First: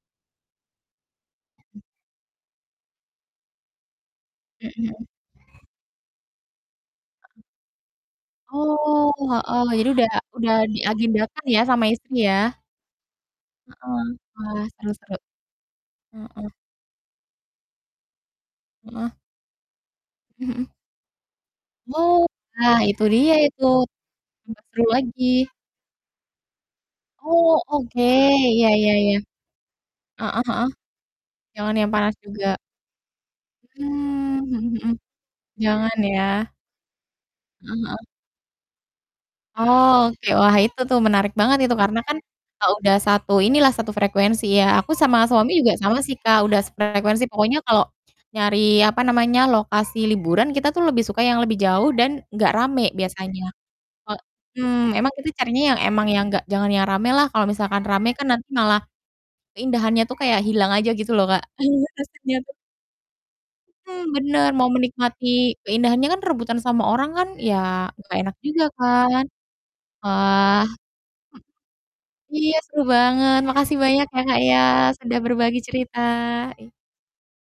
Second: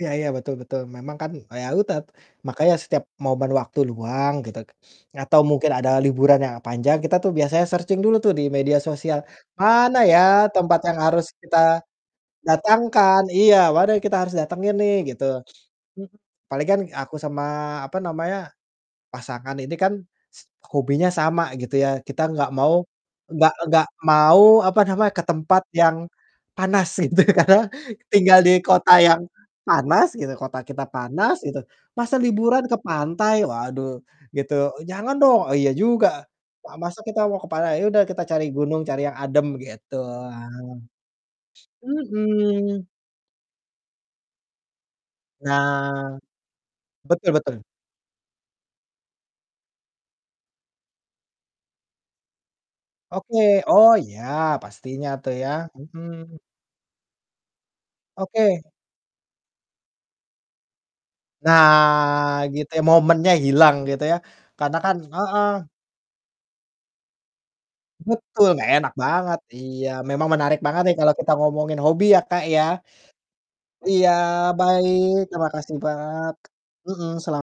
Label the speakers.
Speaker 1: Iya iya, betul betul. Memang kan e ya udah, makanya setiap momen waktu luang, gitu.
Speaker 2: Mhm mhm.
Speaker 1: Atau mungkin ada liburan yang panjang, kita tuh biasanya searching dulu tuh di media
Speaker 2: Oh,
Speaker 1: sosial,
Speaker 2: heeh. Jadi
Speaker 1: "Mana
Speaker 2: udah
Speaker 1: ya
Speaker 2: udah di
Speaker 1: tempat yang harus
Speaker 2: agendakan
Speaker 1: kita
Speaker 2: ya sama istri ya?
Speaker 1: datangkan?" Iya, "mana yang
Speaker 2: Heeh.
Speaker 1: kita harus
Speaker 2: Wah,
Speaker 1: datengin
Speaker 2: seru
Speaker 1: nih?"
Speaker 2: seru.
Speaker 1: Gitu.
Speaker 2: Mhm.
Speaker 1: Palingan, eee, aku sama apa namanya,
Speaker 2: Heeh.
Speaker 1: pasangan ini kan,
Speaker 2: Mhm.
Speaker 1: hobinya sama gitu ya.
Speaker 2: Oh.
Speaker 1: Kita nggak
Speaker 2: Nah
Speaker 1: mau,
Speaker 2: itu dia
Speaker 1: nggak
Speaker 2: itu!
Speaker 1: nggak mau
Speaker 2: Tambah
Speaker 1: apa
Speaker 2: seru
Speaker 1: namanya, ke
Speaker 2: lagi.
Speaker 1: tempat yang panas gitu
Speaker 2: Oh,
Speaker 1: karena,
Speaker 2: oke.
Speaker 1: tinggal di
Speaker 2: Iya iya
Speaker 1: kota
Speaker 2: iya.
Speaker 1: yang panas gitu,
Speaker 2: Heeh
Speaker 1: kota
Speaker 2: heeh.
Speaker 1: kita panas gitu,
Speaker 2: Jangan yang panas
Speaker 1: "Masa
Speaker 2: juga.
Speaker 1: liburan ke pantai!" Waduh.
Speaker 2: Mhm
Speaker 1: Gitu.
Speaker 2: mhm
Speaker 1: "E
Speaker 2: mhm.
Speaker 1: jangan dong!" "E iya
Speaker 2: Jangan
Speaker 1: juga,
Speaker 2: ya.
Speaker 1: pa masa kita mau ke
Speaker 2: Heeh,
Speaker 1: pantai, ya udah
Speaker 2: heeh.
Speaker 1: kita cari gunung, cari yang adem." Gitu
Speaker 2: Oh, oke. Wah
Speaker 1: ang
Speaker 2: itu tuh menarik banget itu. Karena kan, kalau
Speaker 1: mhm.
Speaker 2: udah satu inilah satu frekuensi ya. Aku sama suami juga sama sih
Speaker 1: Nah.
Speaker 2: Kak, udah sefrekuensi
Speaker 1: Betul
Speaker 2: pokoknya
Speaker 1: betul.
Speaker 2: kalau nyari apa namanya, lokasi liburan kita tuh lebih suka yang lebih jauh dan gak rame
Speaker 1: Oke.
Speaker 2: biasanya.
Speaker 1: Oh iya,
Speaker 2: Mhm.
Speaker 1: pastinya
Speaker 2: Emang kita
Speaker 1: tuh ya.
Speaker 2: carinya yang, emang yang
Speaker 1: Mhm.
Speaker 2: gak jangan yang rame lah, kalau misalkan rame kan nanti
Speaker 1: Oke.
Speaker 2: malah keindahannya tuh kayak hilang aja, gitu loh Kak. Rasanya
Speaker 1: Nah,
Speaker 2: tuh
Speaker 1: gitu ya momennya hilang,
Speaker 2: Mmm,
Speaker 1: gitu ya.
Speaker 2: bener! Mau
Speaker 1: Karena kan
Speaker 2: menikmati
Speaker 1: heeh.
Speaker 2: keindahannya kan rebutan sama orang kan, ya gak enak
Speaker 1: Betul,
Speaker 2: juga
Speaker 1: gak enak
Speaker 2: kan!
Speaker 1: banget, iya. Memang menarik
Speaker 2: Wah.
Speaker 1: banget nih kalau kita ngomongin hobi ya
Speaker 2: M
Speaker 1: Kak
Speaker 2: iya,
Speaker 1: ya.
Speaker 2: seru banget. Makasih banyak
Speaker 1: Iya,
Speaker 2: ya Kak ya,
Speaker 1: baik,
Speaker 2: sudah
Speaker 1: terima
Speaker 2: berbagi
Speaker 1: kasih
Speaker 2: cerita.
Speaker 1: banyak, mhm, sela